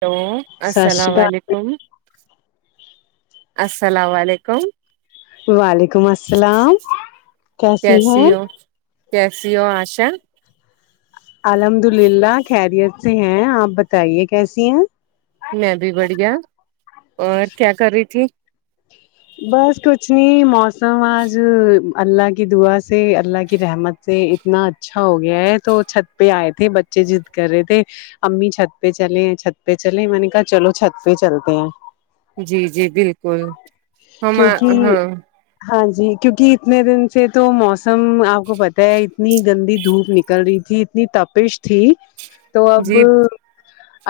hello سا شری السلام کال علیکم السلام علیکم وعلیکم السلام کیسی ہو کیسی ہو ایشا الحمد للہ خیریت سے ہیں آپ بتائیے کیسی ہیں میں بھی بڑھیا اور کیا کر رہی تھی بس کچھ نہیں موسم آج اللہ کی دعا سے اللہ کی رحمت سے اتنا اچھا ہو گیا ہے تو چھت پہ آئے تھے بچے ضد کر رہے تھے امی چھت پہ چلے ہیں چھت پہ چلے میں نے کہا چلو چھت پہ چلتے ہیں جی جی بالکل ہم کیونکہ ہاں ہاں جی کیوںکہ اتنے دن سے تو موسم آپ کو پتہ ہے اتنی گندی دھوپ نک کل رہی تھی اتنی تپش تھی تو اب جی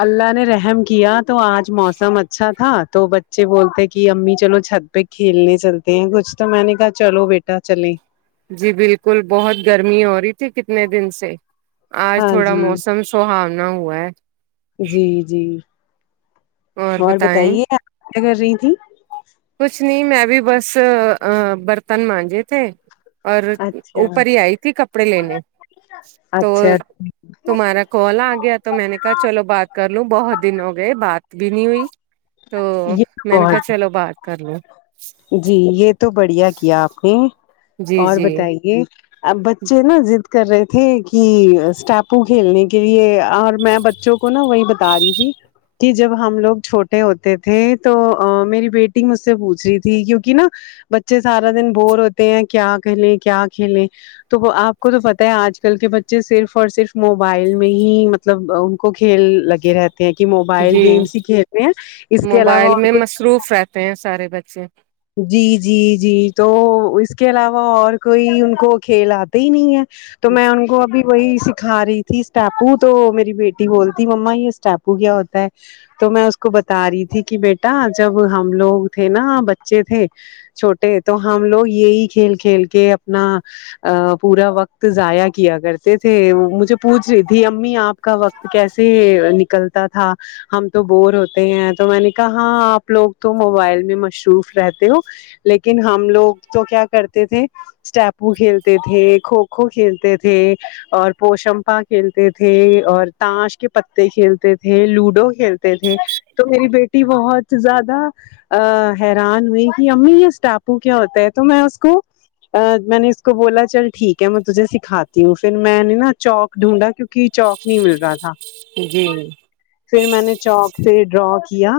اللہ نے رحم کیا تو آج موسم اچھا تھا تو بچے بولتے کہ امی چلو چھت پہ کھیلنے چلتے ہیں کچھ تو میں نے کہا چلو بیٹا چلیں جی بالکل بہت گرمی ہو رہی تھی کتنے دن سے آج ہاں تھوڑا جی موسم سہانا ہوا ہے جی جی اور بتائیے آپ کیا کر رہی تھی کچھ نہیں میں بھی بس برتن مانجے تھے اور او اچھا پری ہی آئی تھی کپڑے لینے تو اچھا تمہارا کال آ گیا تو میں نے کہا چلو بات کر لوں بہت دن ہو گئے بات بھی نہیں ہوئی تو یہ تو میں نے کہا بہت چلو بات کر لو جی یہ تو بڑھیا کیا آپ نے جی اور جی بتائیے اب بچے نا ضد کر رہے تھے کہ اسٹاپو کھیلنے کے لیے اور میں بچوں کو نا وہی بتا رہی تھی کہ جب ہم لوگ چھوٹے ہوتے تھے تو میری بیٹی مجھ سے پوچھ رہی تھی کیونکہ نا بچے سارا دن بور ہوتے ہیں کیا کھیلیں کیا کھیلیں تو وہ آپ کو تو پتہ ہے آج کل کے بچے صرف اور صرف موبائل میں ہی مطلب ان کو کھیل لگے رہتے ہیں کہ موبائل جی گیمس ہی کھیلتے ہیں اس کے علاوہ موبائل اور میں کوئی مصروف رہتے ہیں سارے بچے جی جی جی تو اس کے علاوہ اور کوئی ان کو کھیل آتے ہی نہیں ہے تو میں ان کو ابھی وہی سکھا رہی تھی اسٹیاپو تو میری بیٹی بولتی مما یہ اسٹاپو کیا ہوتا ہے تو میں اس کو بتا رہی تھی کہ بیٹا جب ہم لوگ تھے نا بچے تھے چھوٹے ہے تو ہم لوگ یہی کھیل کھیل کے اپنا پورا وقت ضائع کیا کرتے تھے مجھے پوچھ رہی تھی امی آپ کا وقت کیسے نکل تا تھا ہم تو بور ہوتے ہیں تو میں نے کہا ہاں آپ لوگ تو موبائل میں مصروف رہتے ہو لیکن ہم لوگ تو کیا کرتے تھے اسٹاپو کھیلتے تھے کھوکھو کھیلتے تھے اور پوشمپا کھیلتے تھے اور تاش کے پتے کھیلتے تھے لوڈو کھیلتے تھے تو میری بیٹی بہت زیادہ حیران ہوئی کہ امی یہ اس ٹاپو کیا ہوتا ہے تو میں اس کو میں نے اس کو بولا چل ٹھیک ہے میں تجھے سکھاتی ہوں پھر میں نے نا چوک ڈھونڈا کیونکہ چوک نہیں مل رہا تھا جی پھر میں نے چوک سے ڈرا کیا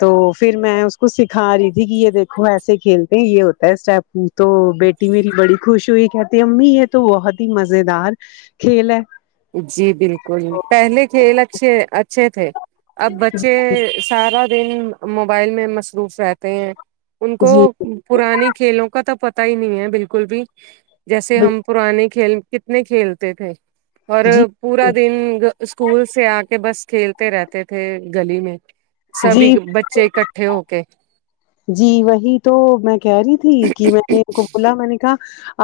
تو پھر میں اس کو سکھا رہی تھی تھی کہ یہ دیکھو ایسے کھیلتے ہیں یہ ہوتا ہے اسٹاپو تو بیٹی میری بڑی خوش ہوئی کہتی امی یہ تو بہت ہی مزیدار کھیل ہے جی بالکل پہلے کھیل اچھے تھے اب بچے سارا دن موبائل میں مصروف رہتے ہیں ان کو جی پرانے کھیلوں کا تو پتا ہی نہیں ہے بالکل بھی جیسے ہم پرانے کھیل کتنے کھیلتے تھے اور جی جی پورا دن اسکول سے آ کے بس کھیلتے رہتے تھے گلی میں سبھی جی بچے اکٹھے ہو کے جی وہی تو میں کہہ رہی تھی کہ میں نے ان کو بولا میں نے کہا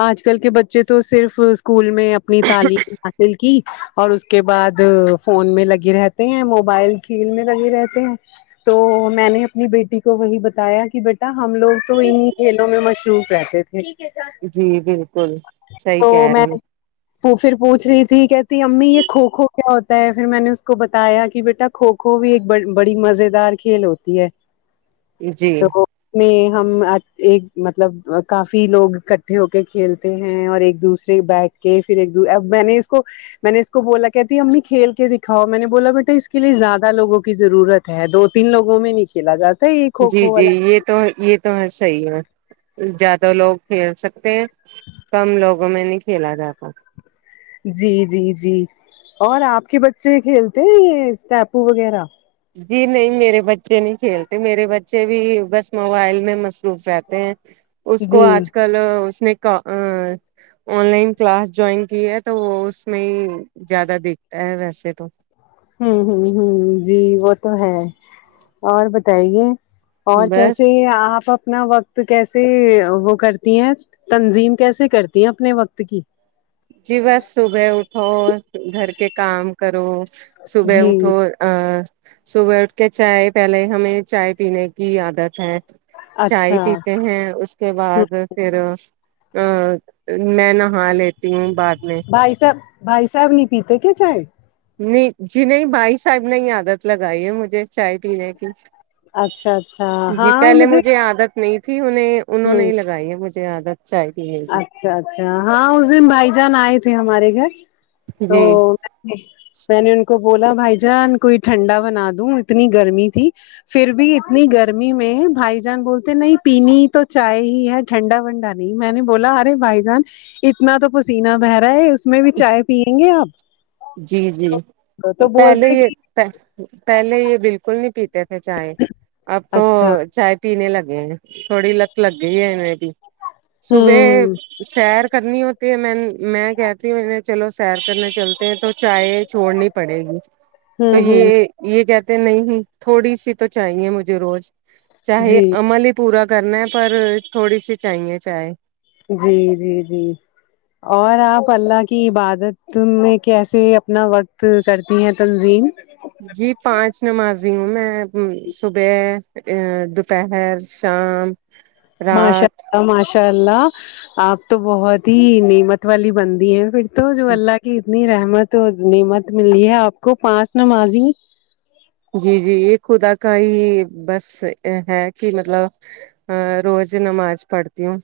آج کل کے بچے تو صرف اسکول میں اپنی تعلیم حاصل کی اور اس کے بعد فون میں لگے رہتے ہیں موبائل کھیل میں لگے رہتے ہیں تو میں نے اپنی بیٹی کو وہی بتا بتایا کہ بیٹا ہم لوگ تو انہیں کھیلوں میں مصروف رہتے تھے جی بالکل صحیح کہہ رہی ہیں وہ پھر پوچھ رہی تھی کہتی امی یہ کھو کھو کیا ہوتا ہے پھر میں نے اس کو بتایا کہ بیٹا کھوکھو بھی ایک بڑی مزیدار کھیل ہوتی ہے جی تو اس میں ہم ایک مطلب کافی لوگ اکٹھے ہو کے کھیل تے ہیں اور ایک دوسرے بیٹھ کے پھر ایک اب میں نے اس کو میں نے اس کو بولا کہتی امی کھیل کے دکھاؤ میں نے بولا بیٹا اس کے لیے زیادہ لوگوں کی ضرورت ہےدو تین لوگوں میں نہی کھلا جاتا ہے ایک جی جی یہ تو یہ تو ہے صحیح ہے زیادہ لوگ کھیل سکتے ہیں کم لوگوں میں نہیں کھیلا جاتا جی جی جی اور آپ کے بچے کھیلتے ہیں یہ اسٹاپو وغیرہ جی نہیں میرے بچے نہیں کھیلتے میرے بچے بھی بس موبائل میں مصروف رہتے ہیں اس کو جی آج کل اس نے آن لائن کلاس جوائن کی ہے تو وہ اس میں ہی زیادہ دکھتا ہے ویسے تو ھمم ھمم ھمم جی وہ تو ہے اور بتائیے اور کیسے بس آپ اب اپنا وقت کیسے وہ کرتی ہیں تنظیم کیسے کرتی ہیں اپنے وقت کی جی بس صبح اٹھو گھر کے کام کرو صبح جی اٹھو ا صبح اٹھ کے چائے پہلے ہمیں چائے پینے کی عادت ہے چائے اچھا پیتے ہیں اس اس کے بعد پھر ا میں نہا لیتی ہوں بعد میں بھائی صاحب بھائی صاحب نہیں پیتے کیا چاہے نہیں جی نہیں بھائی صاحب نے ہی عادت لگائی ہے مجھے چائے پینے کی اچھا اچھا جی ہاں پہلے مجھے عادت نہیں تھی انہیں انہوں ہ نے ہی لگائی ہے مجھے عادت چائے پینے کی اچھا اچھا ہاں اس دن بھائی جان آئے تھے ہمارے گھر تو جی میں نے ان کو بولا بھائی جان کوئی ٹھنڈا بنا دوں اتنی گرمی تھی پھر بھی اتنی گرمی میں بھائی جان بولتے نہیں پینی ہےتو چائے ہی ہے ٹھنڈا ونڈا نہیں میں نے بولا ارے بھائی جان اتنا تو پسینہ بہ رہا ہے اس میں بھی چائے پیئیں گے آپ جی جی تو پہلے بولتے یہ کہ پہلے یہ بالکل نہیں پیتے تھے چائے اب تو اچھا چائے پینے لگے ہیں تھوڑی لت لگی ہے ای بھی صبح ہوں سیر کرنی ہوتی ہے میں میں کہتی ہوں چلو سیر کرنے چل تو چائے چھوڑنی پڑے گی تو ہوں ہوں یہ یہ کہتے نہیں تھوڑی سی تو چاہیے مجھے روز چاہے جی امل پورا کرنا ہے پر تھوڑی سی چاہیے چائے جی جی جی اور آپ اللہ کی عبادت میں کیسے اپنا وقت کرتی ہیں تنظیم جی پانچ نمازی ہوں میں صبح دوپہر شام ہ ماشاء رات اللہ ماشاء اللہ آپ تو بہت ہی نعمت والی بندی ہیں پھر تو جو اللہ کی اتنی رحمت اور نعمت ملی ہے آپ کو پانچ نمازی جی جی یہ خدا کا ہی بس ہے کہ مطلب ا روز نماز پڑھتی ہوں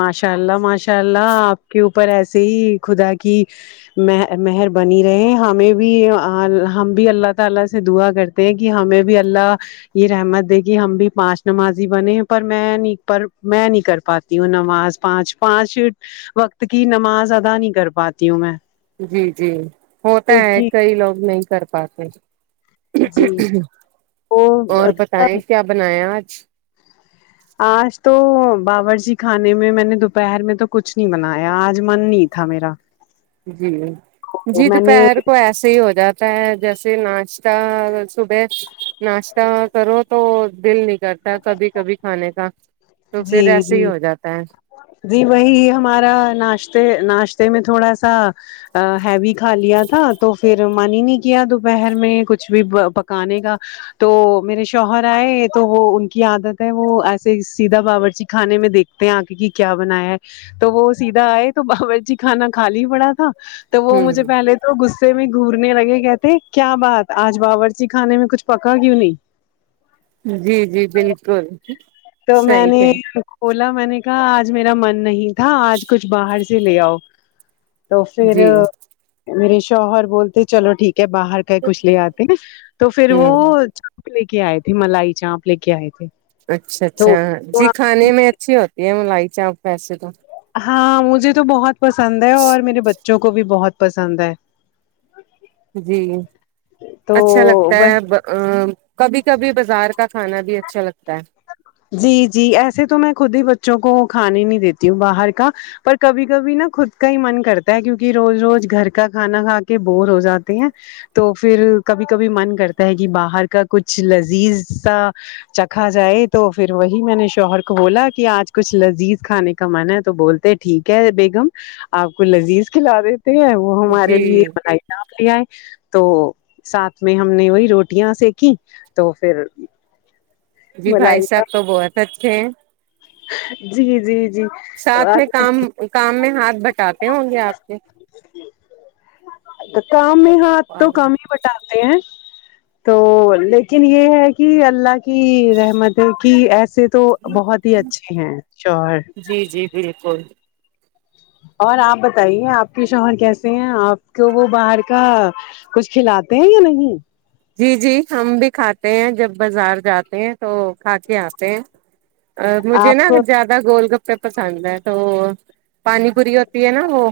ماشاء اللہ ماشاء اللہ آپ کے اوپر ایسے ہی خدا کی م مہر بنی رہے ہمیں بھی ہم بھی اللہ تعالی سے دعا کرتے کہ ہمیں بھی اللہ یہ رحمت دے کہ ہم بھی پانچ نمازی بنے ہیں پر میں نہیں پر میں نہیں کر پاتی ہوں نماز پانچ پانچ وقت کی نماز ادا نہیں کر پاتی ہوں میں جی جی ہوتا ہے کیونکہ کئی لوگ نہیں کر پاتے جی وہ اور بتیں کیا بنایا آج آج تو باورچی خانے میں میں نے دوپہر میں تو کچھ نہیں بنایا آج من نہیں تھا میرا جی تو جی میں نے دوپہر کو ایسے ہی ہو جاتا جیسے ناشتہ صبح ناشتہ کرو تو دل نک کرتا ہے کبھی کبھی کھانے کا تو جی پھر ایسے جی ہی ہو جاتا ہے جی وہی ہمارا ناشتے ناشتے میں تھوڑا سا ہیوی کھا لیا تھا تو پھر من ہی نہیں کیا دوپہر میں کچھ بھی پکانے کا تو میرے شوہر آئے تو وہ ان کی عادت ہے وہ ایسے سیدھا باورچی خانے میں دیکھتے ہیں آ کے کی کیا بنایا ہے تو وہ سیدھا آئے تو باورورچی خھانا کھالی پڑا تھا تو وہ مجھے ہ پہلے تو غصے میں گورنے لگے کہتے کیا بات آج باورچی خانے میں کچھ پکا کیوں نہیں جی جی بالکل تو میں صحیح نے ہے کھولا میں نے کہا آج میرا من نہیں تھا آج کچھ باہر سے لے آؤ تو پھر جی میرے شوہر بولتے چلو ٹھیک ہے باہر کہ کچھ لے آتے ن تو پھر وہ ہوں چانپ لے کے آئے تھے ملائی چانپ لے کے آئے تھے اچھا اچھا تو جی کھانے میں اچھی ہوتی ہے ملائی چاپ ویسے تو ہاں مجھے تو بہت پسند ہے اور میرے بچوں کو بھی بہت پسند ہے جی تو اچھا لگتا وہ ہے ا کبھی کبھی بازار کا کھانا بھی اچھا لگتا ہے جی جی ایسے تو میں خود ہی بچوں کو کھانے نہیں دیتی ہوں باہر کا پر کبھی کبھی نا خود کا ہی من کرتا ہے کیونکہ روز روز گھر کا کھانا کھا کے بور ہو جاتے ہیں تو پھر کبھی کبھی من کرتا ہے کہ باہر کا کچھ لذیذ سا چکھا جائے تو پھر وہی میں نے شوہر کو بولا کہ آج کچھ لذیذ کھانے کا من ہے تو بولتے ٹھیک ہے بیگم آپ کو لذیذ کھلا دیتے ہیں وہ ہمارے لیے جی بن نپ لے آئے تو ساتھ میں ہم نے وہی روٹیاں سکی تو پھر جی بھائی ملائی صاحب تو بہت اچھے ہیں جی جی جی ساتھ میں کام کام میں ہاتھ بٹاتے ہوں گے آپ کے کام میں ہاتھ تو کم ہی بٹاتے ہیں تو لیکن یہ ہے کہ اللہ کی رحمت کی ایسے تو بہت ہی اچھے ہیں شوہر جی جی بالکل اور آپ بتائیے آپ کے شوہر کیسے ہیں آپ کو وہ باہر کا کچھ کھلاتے ہیں یا نہیں جی جی ہم بھی کھاتے ہیں جب بازار جاتے ہیں تو کھا کے آتے ہیں ا مجھے نا آپ ا کو زدہ میرا گول گپے پسند ہے تو پانی پوری ہوتی ہے نا وہ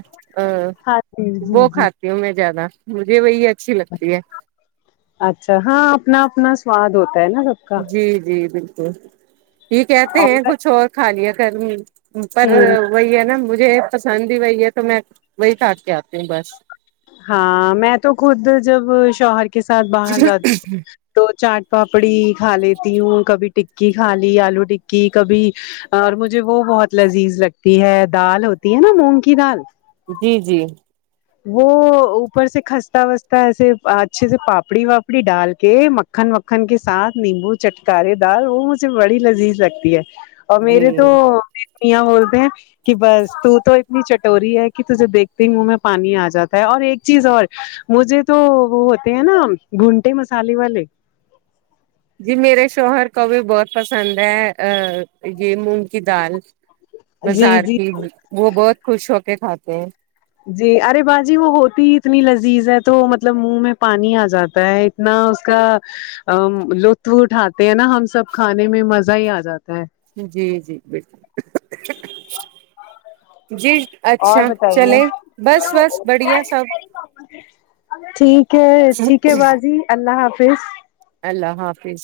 ا ہاں جی وہ جی جی کھاتی ہوں میں زیادہ مجھے وہی اچھی لگتی ہے اچھا ہاں اپنا اپنا سواد ہوتا ہے نا سب کا جی جی بالکل یہ کہتے ہیں کچھ اور کھا لیا کر پر اور وہی ہے نا مجھے پسند ہی وہی ہے تو میں وہی کھاکے آتی ہوں بس ہاں میں تو خود جب شوہر کے ساتھ باہر جاتی ہ تو چاٹ پاپڑی کھا لیتی ہوں کبھی ٹکی کھا لی آلو ٹکی کبھی اور مجھے وہ بہت لذیذ لگتی ہے دال ہوتی ہے نا مونگ کی دال جی جی وہ اوپر سے کھستا وستا ایسے اچھے سے پاپڑی واپڑی ڈال کے م مکھن مکھن کے ساتھ نیمبو چٹکارے دال وہ مجھے بڑی لذیذ لگتی ہے اور جی میرے تو میاں بولتے ہیں کہ بس ت تو اتنی چٹوری ہے کہ تجھے دیکھتی ہی منہ میں پانی آ جاتا ہے اور ایک چیز اور مجھے تو وہ ہوتے ہیں نا گھونٹے مسالے والے جی میرے شوہر کو بھی بہت پسند ہے ا یہ مونگ کی دال جی بازار جی کی وہ بہت خوش ہو کے کھاتے ہیں جی ارے باجی وہ ہوتی ہی اتنی لذیذ ہے تو مطلب منہ میں پانی آ جاتا ہے نہ اس کا ا لطف اٹھاتے ہیں نا ہم سب کھانے میں مزہ ہی آ جاتا ہے جی جی بالکل جی اور اچھا بتائیے چلے بس بس بڑھیا سب ٹھیک ہے ٹھیک ہے باجی اللہ حافظ اللہ حافظ